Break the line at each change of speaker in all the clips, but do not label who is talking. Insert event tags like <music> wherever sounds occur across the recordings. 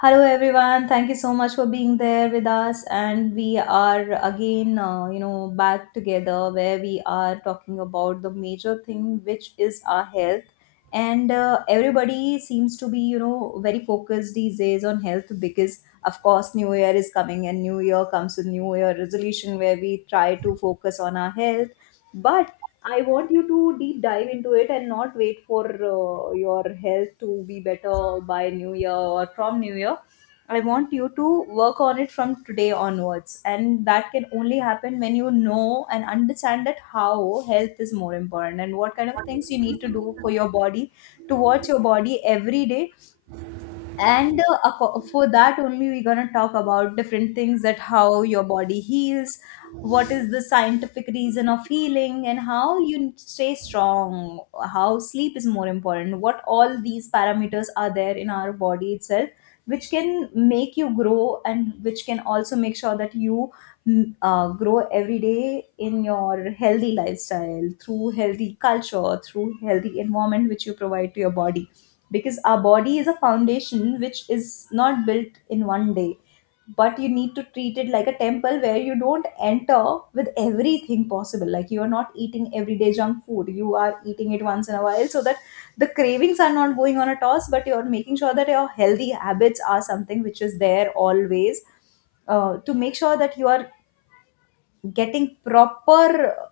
Hello everyone. Thank you so much for being there with us, and we are again back together where we are talking about the major thing, which is our health. And everybody seems to be very focused these days on health because, of course, new year is coming and new year comes with new year resolution where we try to focus on our health. But I want you to deep dive into it and not wait for your health to be better by New Year or from New Year. I want you to work on it from today onwards. And that can only happen when you know and understand that how health is more important and what kind of things you need to do for your body, to watch your body every day. And for that only, we're going to talk about different things, that how your body heals, what is the scientific reason of healing and how you stay strong, how sleep is more important, what all these parameters are there in our body itself, which can make you grow and which can also make sure that you grow every day in your healthy lifestyle, through healthy culture, through healthy environment, which you provide to your body. Because our body is a foundation which is not built in one day, but you need to treat it like a temple, where you don't enter with everything possible. Like you are not eating everyday junk food, you are eating it once in a while, so that the cravings are not going on a toss, but you're making sure that your healthy habits are something which is there always, to make sure that you are getting proper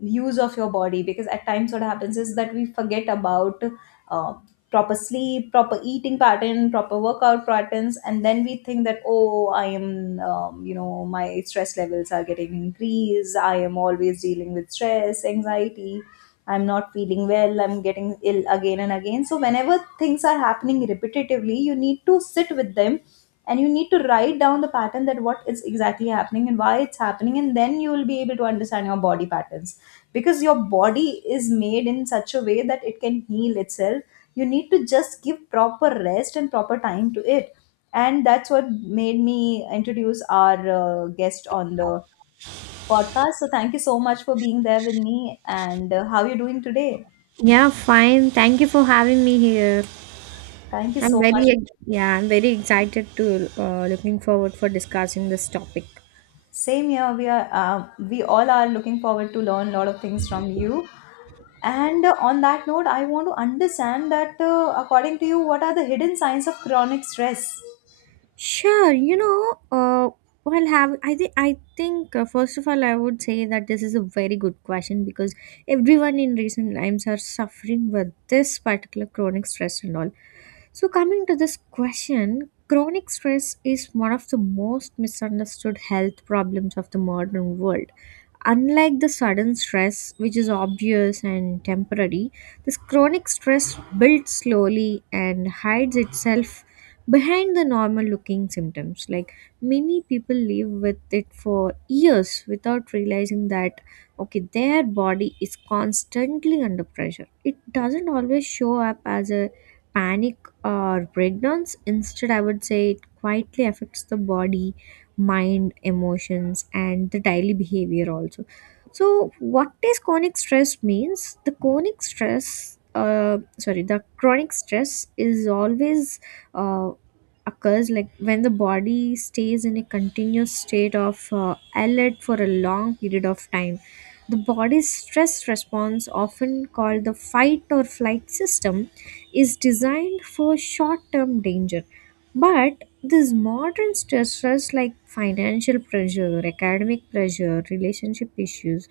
use of your body. Because at times what happens is that we forget about uh, proper sleep, proper eating pattern, proper workout patterns, and then we think that, oh, I am, my stress levels are getting increased, I am always dealing with stress, anxiety, I'm not feeling well, I'm getting ill again and again. So whenever things are happening repetitively, you need to sit with them and you need to write down the pattern, that what is exactly happening and why it's happening, and then you will be able to understand your body patterns. Because your body is made in such a way that it can heal itself, you need to just give proper rest and proper time to it. And that's what made me introduce our guest on the podcast. So thank you so much for being there with me, and how are you doing today?
Yeah, fine. Thank you for having me here.
Thank you
I'm
so much.
very ex- yeah, I'm very excited to looking forward for discussing this topic.
Same here. We are, we all are looking forward to learn a lot of things from you. And on that note, I want to understand that, according to you, what are the hidden signs of chronic stress?
Sure, you know, well, have I think first of all, I would say that this is a very good question because everyone in recent times are suffering with this particular chronic stress and all. So, coming to this question, chronic stress is one of the most misunderstood health problems of the modern world. Unlike the sudden stress, which is obvious and temporary, this chronic stress builds slowly and hides itself behind the normal looking symptoms. Like many people live with it for years without realizing that okay, their body is constantly under pressure. It doesn't always show up as a panic or breakdowns. Instead, I would say it quietly affects the body, mind, emotions, and the daily behavior also. So, what is chronic stress means? The chronic stress is always uh, occurs like when the body stays in a continuous state of alert for a long period of time. The body's stress response, often called the fight or flight system, is designed for short term danger. But these modern stressors like financial pressure, academic pressure, relationship issues,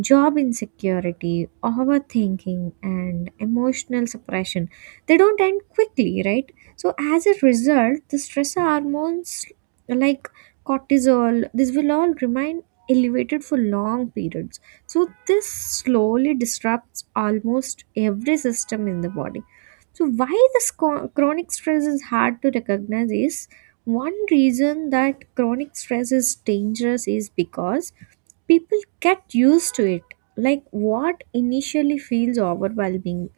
job insecurity, overthinking, and emotional suppression. They don't end quickly, right? So, as a result, the stress hormones like cortisol, this will all remain elevated for long periods. So, this slowly disrupts almost every system in the body. So, why this chronic stress is hard to recognize is one reason that chronic stress is dangerous is because people get used to it, like what initially feels overwhelming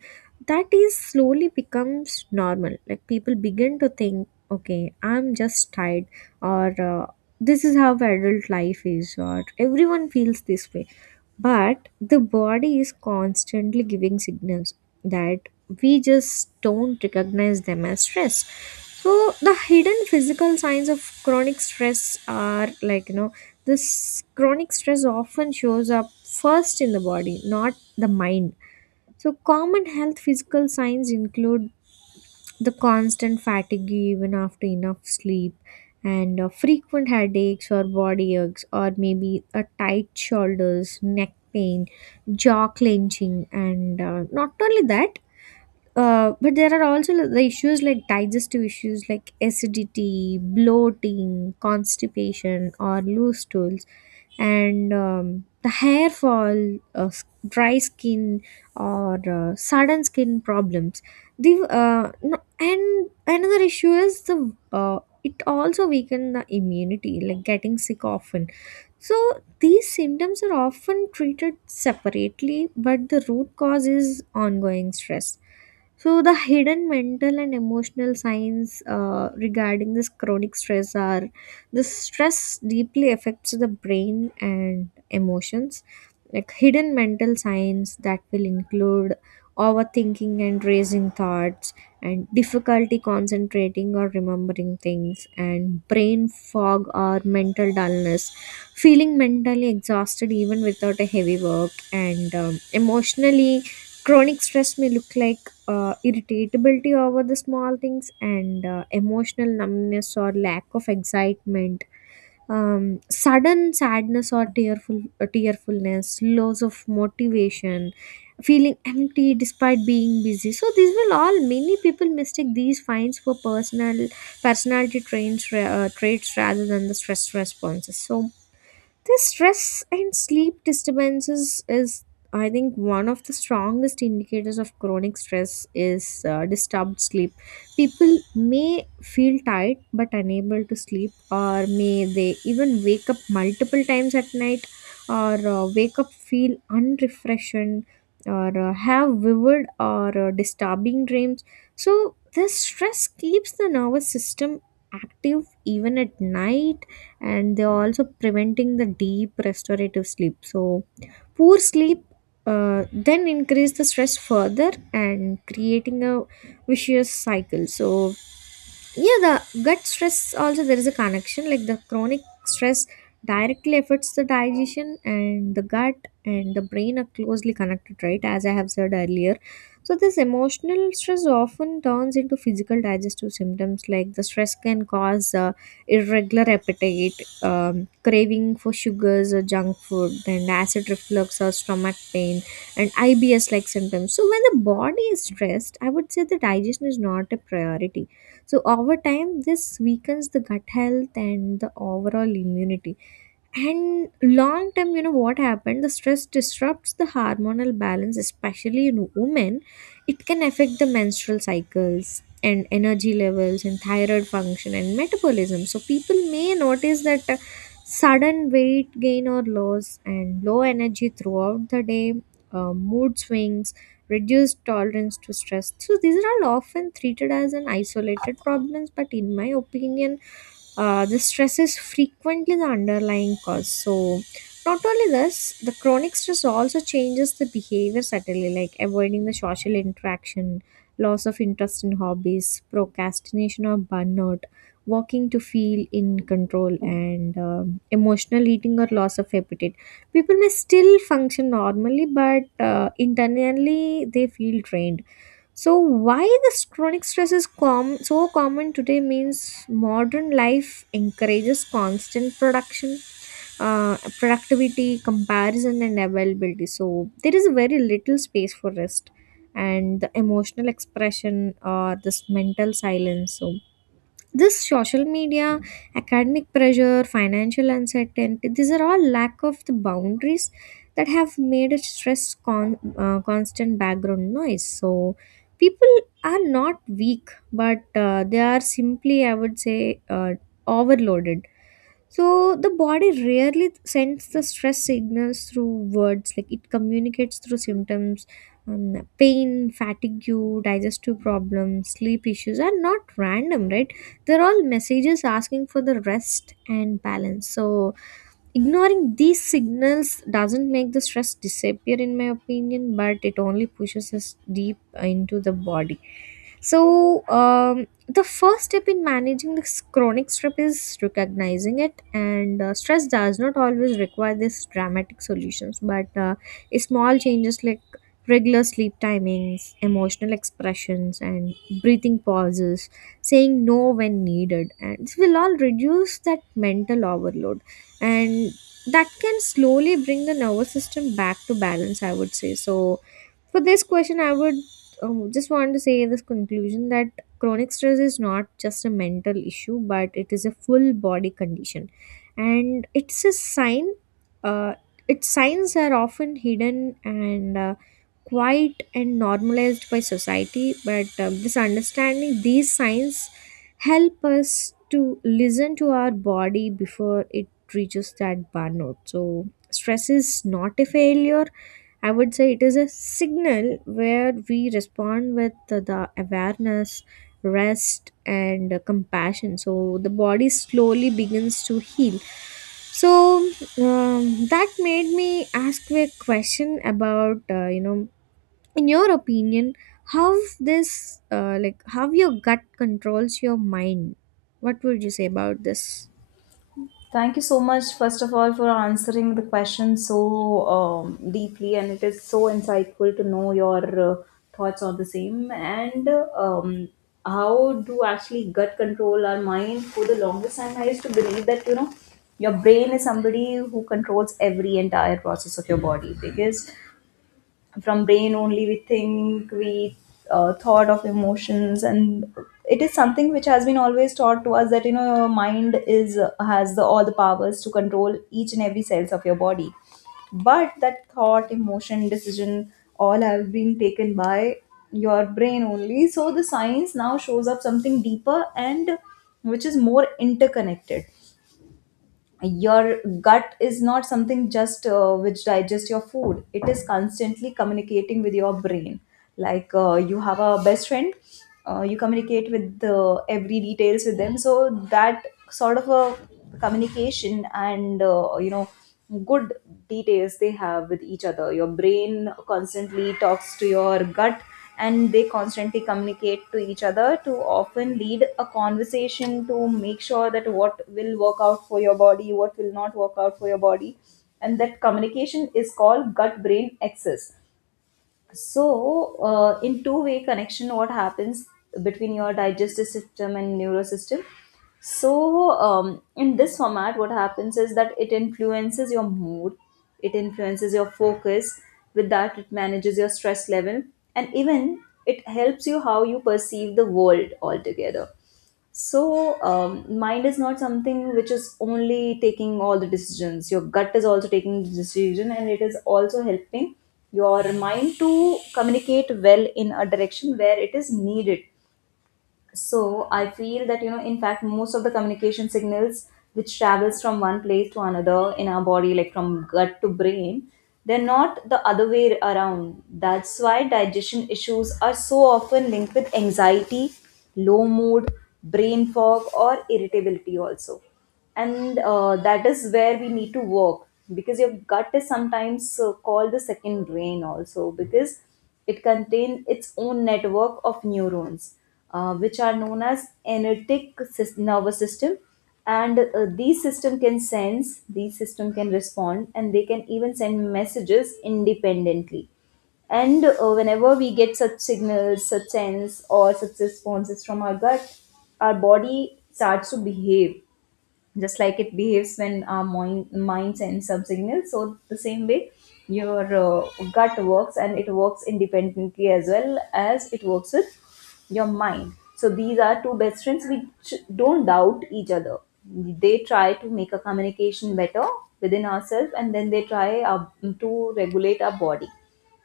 that is slowly becomes normal. Like people begin to think okay, I'm just tired, or this is how adult life is, or everyone feels this way. But the body is constantly giving signals that we just don't recognize them as stress. So the hidden physical signs of chronic stress are, like you know, this chronic stress often shows up first in the body, not the mind. So common health physical signs include the constant fatigue even after enough sleep, and frequent headaches or body aches, or maybe a tight shoulders, neck pain, jaw clenching, and not only that, but there are also the issues like digestive issues like acidity, bloating, constipation, or loose stools, and the hair fall, dry skin, or sudden skin problems. The no, and another issue is the it also weaken the immunity, like getting sick often. So these symptoms are often treated separately, but the root cause is ongoing stress. So, the hidden mental and emotional signs regarding this chronic stress are the stress deeply affects the brain and emotions. Like hidden mental signs that will include overthinking and raising thoughts, and difficulty concentrating or remembering things, and brain fog or mental dullness, feeling mentally exhausted even without a heavy work. And emotionally chronic stress may look like irritability over the small things, and emotional numbness or lack of excitement, sudden sadness or tearfulness, loss of motivation, feeling empty despite being busy. So these will all, many people mistake these finds for personality traits rather than the stress responses. So this stress and sleep disturbances is, I think, one of the strongest indicators of chronic stress is disturbed sleep. People may feel tired but unable to sleep, or may they even wake up multiple times at night, or wake up feel unrefreshed, or have vivid or disturbing dreams. So this stress keeps the nervous system active even at night, and they are also preventing the deep restorative sleep. So poor sleep then increase the stress further and creating a vicious cycle. So yeah, the gut stress, also there is a connection. Like the chronic stress directly affects the digestion, and the gut and the brain are closely connected, right, as I have said earlier. So this emotional stress often turns into physical digestive symptoms. Like the stress can cause irregular appetite, craving for sugars or junk food, and acid reflux or stomach pain, and IBS like symptoms. So when the body is stressed, I would say the digestion is not a priority. So over time, this weakens the gut health and the overall immunity. And long term, you know what happened, the stress disrupts the hormonal balance, especially in women. It can affect the menstrual cycles and energy levels and thyroid function and metabolism. So people may notice that sudden weight gain or loss, and low energy throughout the day, mood swings, reduced tolerance to stress. So these are all often treated as an isolated problems, but in my opinion, the stress is frequently the underlying cause. So not only this, the chronic stress also changes the behavior subtly, like avoiding the social interaction, loss of interest in hobbies, procrastination or burnout, working to feel in control, and emotional eating or loss of appetite. People may still function normally, but internally they feel drained. So why this chronic stress is so common today means modern life encourages constant productivity, comparison, and availability. So there is very little space for rest and the emotional expression or this mental silence. So this social media, academic pressure, financial uncertainty, these are all lack of the boundaries that have made a stress constant background noise. So people are not weak, but they are simply, I would say, uh, overloaded. So the body rarely sends the stress signals through words, like it communicates through symptoms, pain, fatigue, digestive problems, sleep issues are not random, right? They're all messages asking for the rest and balance. So ignoring these signals doesn't make the stress disappear, in my opinion, but it only pushes us deep into the body. So, the first step in managing this chronic stress is recognizing it, and stress does not always require these dramatic solutions, but small changes like regular sleep timings, emotional expressions, and breathing pauses, saying no when needed, and this will all reduce that mental overload, and that can slowly bring the nervous system back to balance, I would say. So for this question, I would just want to say this conclusion that chronic stress is not just a mental issue, but it is a full body condition, and it's a sign, uh, its signs are often hidden and quiet and normalized by society. But this understanding these signs help us to listen to our body before it reaches that burnout. So, stress is not a failure. I would say it is a signal where we respond with the awareness, rest, and compassion. So, the body slowly begins to heal. So, that made me ask you a question about, you know, in your opinion, how this, like, how your gut controls your mind? What would you say about this?
Thank you so much, first of all, for answering the question so deeply, and it is so insightful to know your thoughts on the same. And um, how do actually gut control our mind. For the longest time, I used to believe that, you know, your brain is somebody who controls every entire process of your body, because from brain only we think, we thought of emotions. And it is something which has been always taught to us that, you know, your mind is, has the all the powers to control each and every cells of your body. But that thought, emotion, decision, all have been taken by your brain only. So the science now shows up something deeper and which is more interconnected. Your gut is not something just which digests your food, it is constantly communicating with your brain. Like, you have a best friend, you communicate with the every details with them, so that sort of a communication and, good details they have with each other. Your brain constantly talks to your gut, and they constantly communicate to each other, to often lead a conversation to make sure that what will work out for your body, what will not work out for your body. And that communication is called gut brain axis. So, in two-way connection, what happens between your digestive system and neurosystem? So, in this format, what happens is that it influences your mood, it influences your focus, with that, it manages your stress level, and even it helps you how you perceive the world altogether. So, mind is not something which is only taking all the decisions. Your gut is also taking the decision, and it is also helping your mind to communicate well in a direction where it is needed. So I feel that, you know, in fact most of the communication signals which travels from one place to another in our body, like from gut to brain, they're not the other way around. That's why digestion issues are so often linked with anxiety, low mood, brain fog or irritability also. And that is where we need to work, because your gut is sometimes called the second brain also, because it contains its own network of neurons, which are known as energetic sys- nervous system. And these system can sense, these system can respond, and they can even send messages independently. And whenever we get such signals, such sense or such responses from our gut, our body starts to behave just like it behaves when our mind sends some signals. So the same way, your gut works, and it works independently as well as it works with your mind. So these are two best friends which don't doubt each other, they try to make a communication better within ourselves, and then they try to regulate our body.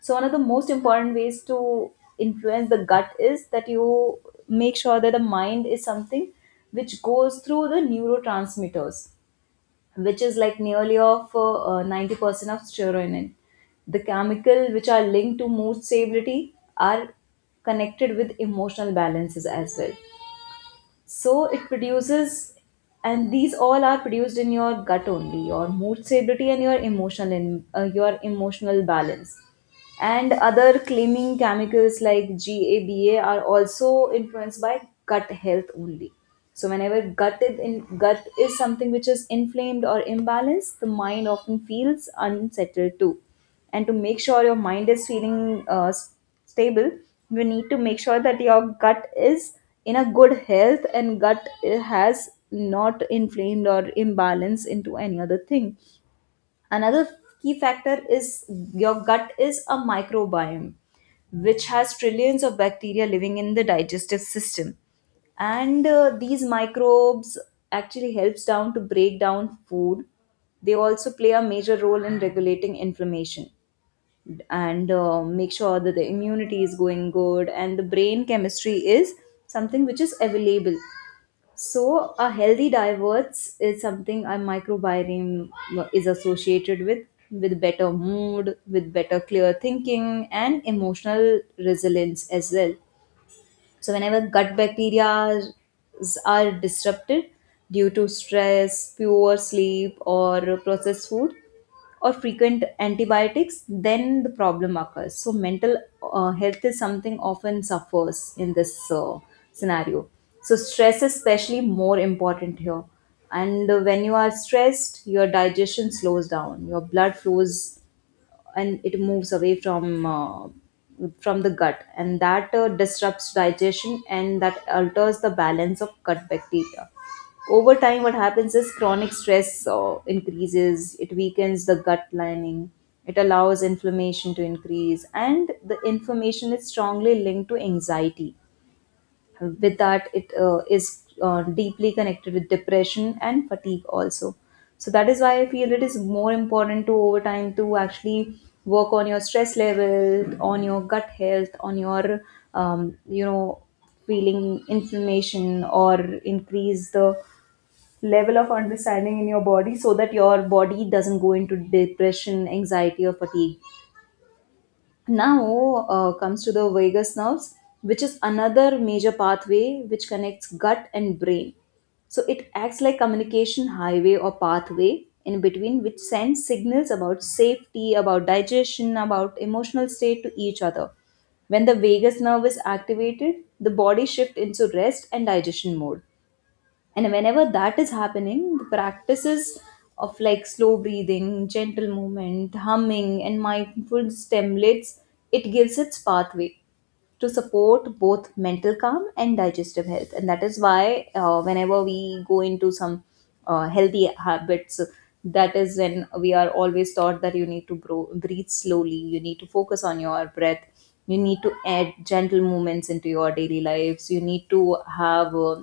So one of the most important ways to influence the gut is that you make sure that the mind is something which goes through the neurotransmitters, which is like nearly of 90% of serotonin. The chemical which are linked to mood stability are connected with emotional balances as well. So it produces, and these all are produced in your gut only, your mood stability and your your emotional balance. And other claiming chemicals like GABA are also influenced by gut health only. So whenever gut is something which is inflamed or imbalanced, the mind often feels unsettled too. And to make sure your mind is feeling stable, you need to make sure that your gut is in a good health, and has not inflamed or imbalance into any other thing. Another key factor is your gut is a microbiome, which has trillions of bacteria living in the digestive system. And these microbes actually helps down to break down food. They also play a major role in regulating inflammation, and make sure that the immunity is going good and the brain chemistry is something which is available. So a healthy diverts is something, a microbiome, is associated with better mood, with better clear thinking and emotional resilience as well. So, whenever gut bacteria are disrupted due to stress, poor sleep, or processed food, or frequent antibiotics, then the problem occurs. So, mental health is something often suffers in this scenario. So, stress is especially more important here. And when you are stressed, your digestion slows down, your blood flows and it moves away from the gut, and that disrupts digestion, and that alters the balance of gut bacteria. Over time what happens is, chronic stress increases it weakens the gut lining, it allows inflammation to increase, and the inflammation is strongly linked to anxiety. With that, it is deeply connected with depression and fatigue also. So that is why I feel it is more important, to over time, to actually work on your stress level, on your gut health, on your um, you know feeling inflammation, or increase the level of understanding in your body, so that your body doesn't go into depression, anxiety or fatigue. Now comes to the vagus nerves, which is another major pathway which connects gut and brain. So it acts like communication highway or pathway in between, which sends signals about safety, about digestion, about emotional state to each other. When the vagus nerve is activated, the body shifts into rest and digestion mode. And whenever that is happening, the practices of like slow breathing, gentle movement, humming, and mindful stimulates, it gives its pathway to support both mental calm and digestive health. And that is why whenever we go into some healthy habits, that is when we are always taught that you need to breathe slowly, you need to focus on your breath, you need to add gentle movements into your daily lives. You need to have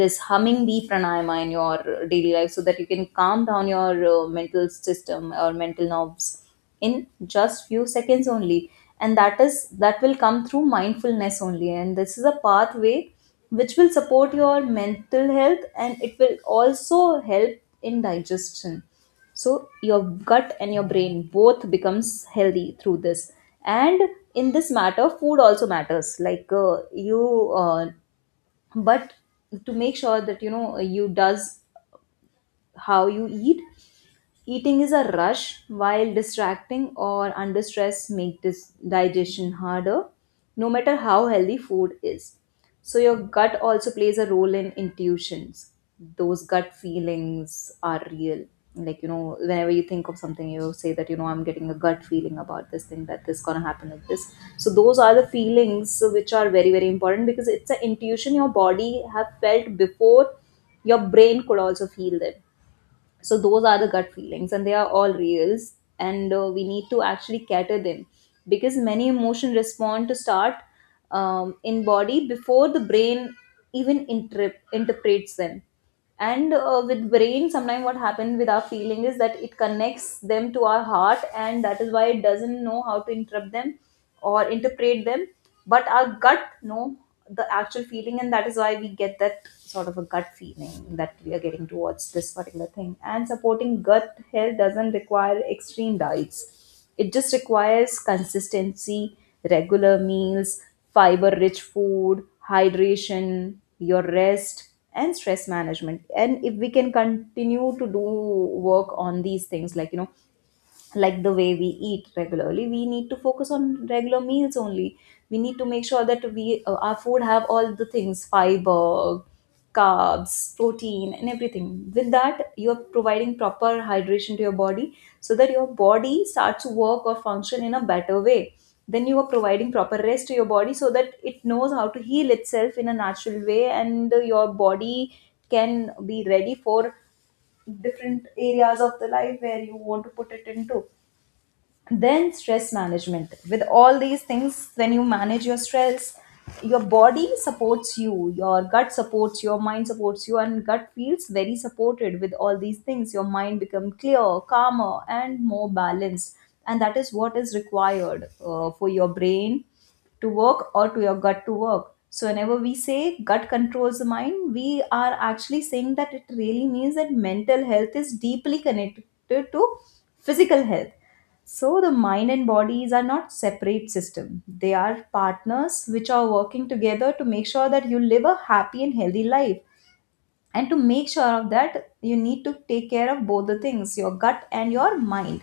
this humming bee pranayama in your daily life so that you can calm down your mental system or mental nerves in just few seconds only. And that will come through mindfulness only, and this is a pathway which will support your mental health, and it will also help in digestion. So your gut and your brain both becomes healthy through this. And in this matter food also matters, like you but to make sure that you does how you eat. Eating is a rush, while distracting or under stress make this digestion harder, no matter how healthy food is. So your gut also plays a role in intuitions. Those gut feelings are real. Whenever you think of something, you say that, I'm getting a gut feeling about this thing, that this gonna happen like this. So those are the feelings which are very, very important, because it's an intuition your body have felt before your brain could also feel them. So those are the gut feelings, and they are all reals. And we need to actually cater them, because many emotion respond to start in body before the brain even interprets them. And with brain sometimes what happens with our feeling is that it connects them to our heart, and that is why it doesn't know how to interrupt them or interpret them. But our gut know the actual feeling, and that is why we get that sort of a gut feeling that we are getting towards this particular thing. And supporting gut health doesn't require extreme diets, it just requires consistency, regular meals, fiber rich food, hydration, your rest and stress management. And if we can continue to do work on these things, like the way we eat regularly, we need to focus on regular meals only. We need to make sure that we our food have all the things: fiber, carbs, protein, and everything. With that you are providing proper hydration to your body so that your body starts to work or function in a better way. Then you are providing proper rest to your body so that it knows how to heal itself in a natural way, and your body can be ready for different areas of the life where you want to put it into. Then stress management. With all these things, when you manage your stress, your body supports you, your gut supports, your mind supports you, and gut feels very supported. With all these things your mind become clear, calmer and more balanced. And that is what is required for your brain to work, or to your gut to work. So whenever we say gut controls the mind, we are actually saying that, it really means that mental health is deeply connected to physical health. So the mind and bodies are not separate system. They are partners which are working together to make sure that you live a happy and healthy life. And to make sure of that, you need to take care of both the things, your gut and your mind.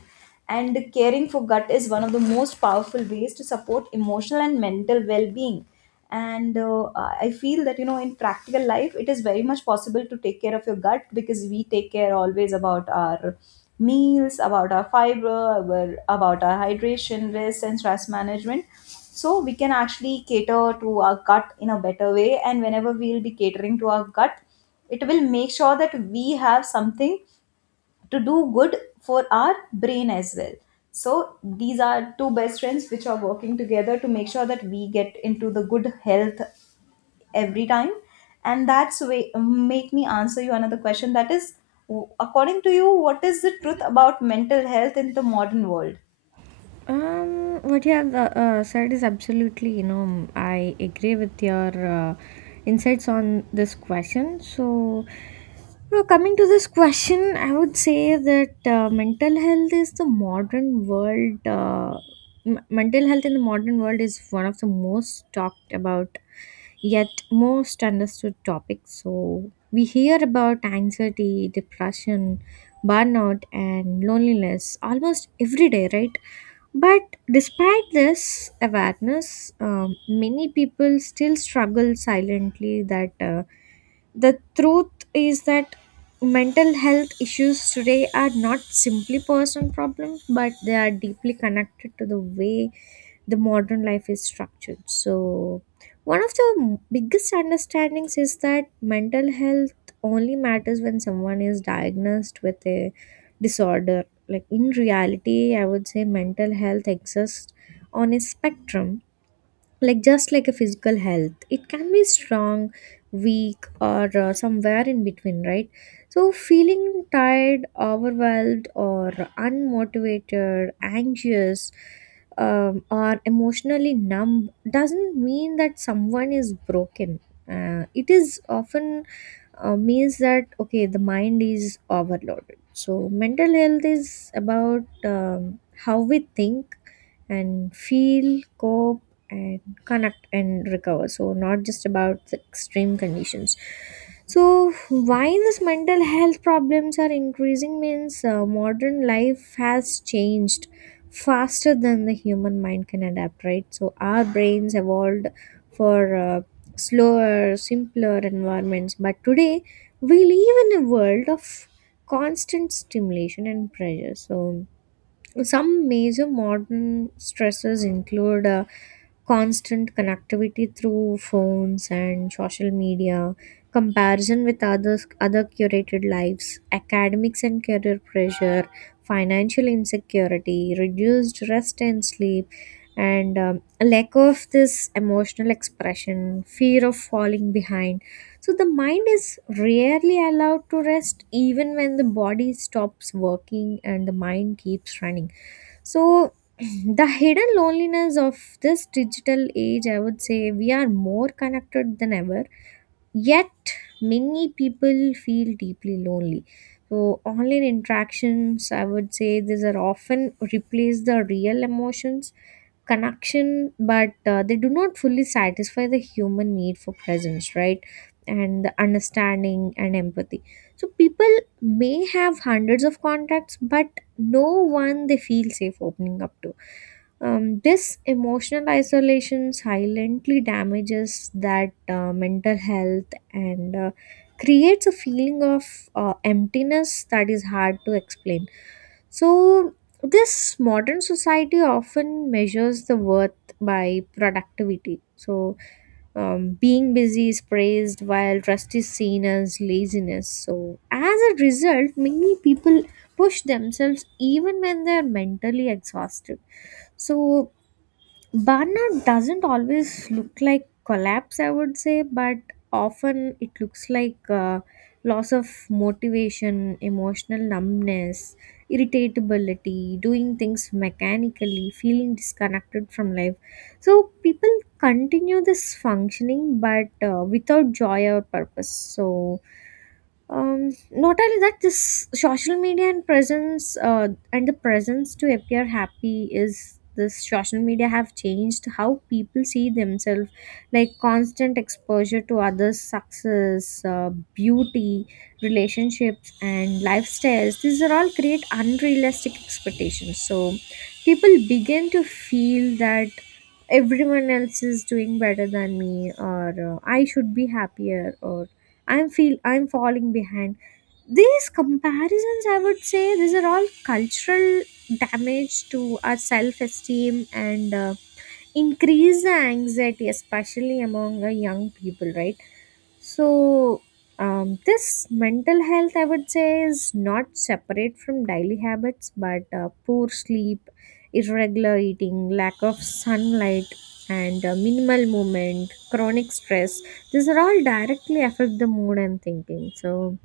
And caring for gut is one of the most powerful ways to support emotional and mental well-being. And I feel that, you know, in practical life it is very much possible to take care of your gut, because we take care always about our meals, about our fiber, our, about our hydration, rest and stress management. So we can actually cater to our gut in a better way, and whenever we'll be catering to our gut, it will make sure that we have something to do good for our brain as well. So these are two best friends which are working together to make sure that we get into the good health every time. And that's way make me answer you another question, that is, according to you, what is the truth about mental health in the modern world?
What you have said is absolutely, you know, I agree with your insights on this question. So, now coming to this question, I would say that mental health is the modern world. Mental health in the modern world is one of the most talked about, yet most understood topics. So, we hear about anxiety, depression, burnout, and loneliness almost every day, right? But despite this awareness, many people still struggle silently, that the truth is that mental health issues today are not simply person problems, but they are deeply connected to the way the modern life is structured. So, one of the biggest understandings is that mental health only matters when someone is diagnosed with a disorder. Like in reality, I would say mental health exists on a spectrum, like just like a physical health, it can be strong, weak, or somewhere in between, right? So feeling tired, overwhelmed, or unmotivated, anxious, or emotionally numb doesn't mean that someone is broken. It is often, means that okay, the mind is overloaded. So mental health is about how we think and feel, cope, and connect and recover. So, not just about the extreme conditions. So, why these mental health problems are increasing means modern life has changed faster than the human mind can adapt, right? So, our brains evolved for slower, simpler environments, but today we live in a world of constant stimulation and pressure. So, some major modern stresses include constant connectivity through phones and social media, comparison with others, other curated lives, academics and career pressure, financial insecurity, reduced rest and sleep, and a lack of this emotional expression, fear of falling behind. So the mind is rarely allowed to rest even when the body stops working and the mind keeps running so, <clears throat> the hidden loneliness of this digital age. I would say we are more connected than ever, yet many people feel deeply lonely. So, online interactions, I would say, these are often replace the real emotions connection, but they do not fully satisfy the human need for presence, right, and the understanding and empathy. So people may have hundreds of contacts but no one they feel safe opening up to. This emotional isolation silently damages that mental health, and creates a feeling of emptiness that is hard to explain. So this modern society often measures the worth by productivity. So being busy is praised while rest is seen as laziness. So as a result, many people push themselves even when they are mentally exhausted. So burnout doesn't always look like collapse, I would say, but often it looks like loss of motivation, emotional numbness, irritability, doing things mechanically, feeling disconnected from life. So people continue this functioning but without joy or purpose. So not only that, this social media and presence and the presence to appear happy is this social media have changed how people see themselves, like constant exposure to others success, beauty, relationships and lifestyles, these are all create unrealistic expectations. So people begin to feel that everyone else is doing better than me, or I should be happier, or I'm feel I'm falling behind. These comparisons, I would say, these are all cultural damage to our self-esteem, and increase the anxiety, especially among young people, right? So, this mental health, I would say, is not separate from daily habits, but poor sleep, irregular eating, lack of sunlight, and minimal movement, chronic stress, these are all directly affect the mood and thinking. So,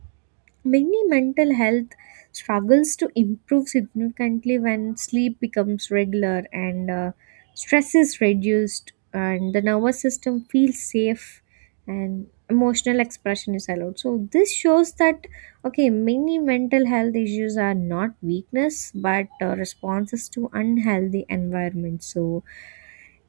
many mental health struggles to improve significantly when sleep becomes regular, and stress is reduced and the nervous system feels safe and emotional expression is allowed. So this shows that, okay, many mental health issues are not weakness, but responses to unhealthy environments. So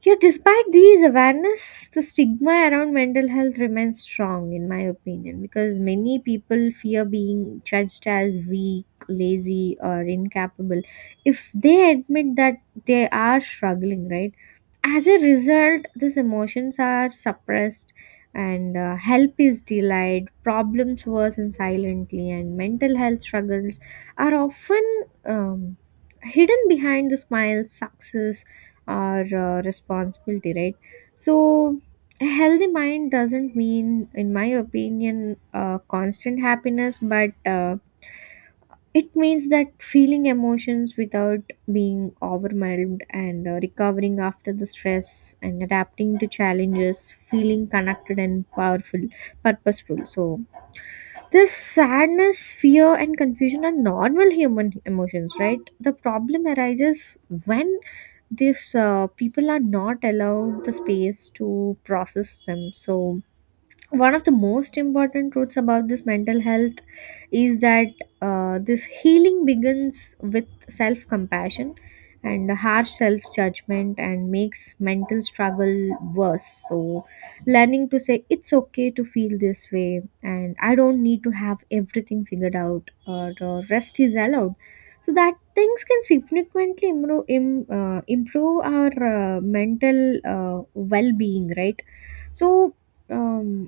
yet, despite these awareness, the stigma around mental health remains strong, in my opinion, because many people fear being judged as weak, lazy, or incapable if they admit that they are struggling, right? As a result, these emotions are suppressed, and help is delayed, problems worsen silently, and mental health struggles are often hidden behind the smile, success, or responsibility, right? So, a healthy mind doesn't mean, in my opinion, constant happiness, but it means that feeling emotions without being overwhelmed, and recovering after the stress and adapting to challenges, feeling connected and powerful, purposeful. So, this sadness, fear, and confusion are normal human emotions, right? The problem arises when these people are not allowed the space to process them. So, one of the most important truths about this mental health is that this healing begins with self compassion, and a harsh self judgment and makes mental struggle worse. So learning to say it's okay to feel this way, and I don't need to have everything figured out, or rest is allowed, so that things can significantly improve, improve our mental well-being, right? So um,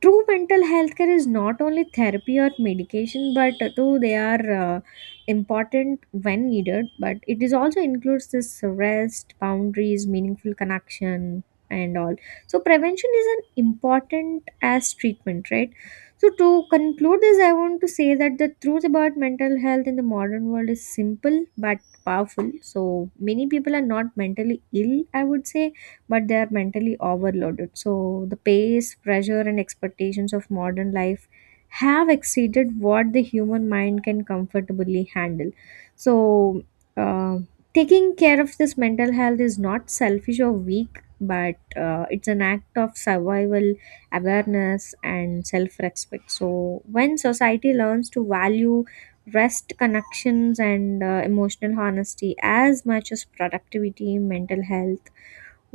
true mental health care is not only therapy or medication, but though they are important when needed, but it is also includes this rest, boundaries, meaningful connection, and all. So prevention is an important as treatment, right? So to conclude this, I want to say that the truth about mental health in the modern world is simple but powerful. So many people are not mentally ill, I would say, but they are mentally overloaded. So the pace, pressure, and expectations of modern life have exceeded what the human mind can comfortably handle. So, uh, taking care of this mental health is not selfish or weak, but it's an act of survival, awareness, and self respect. So, when society learns to value rest, connections, and emotional honesty as much as productivity,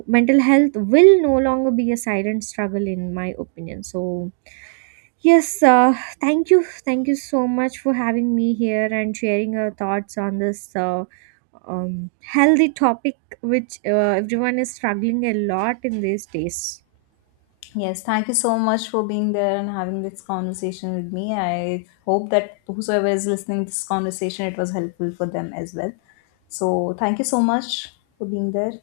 mental health will no longer be a silent struggle, in my opinion. So yes, thank you, thank you so much for having me here and sharing your thoughts on this healthy topic, which everyone is struggling a lot in these days.
Yes, thank you so much for being there and having this conversation with me. I hope that whosoever is listening to this conversation, it was helpful for them as well. So, thank you so much for being there.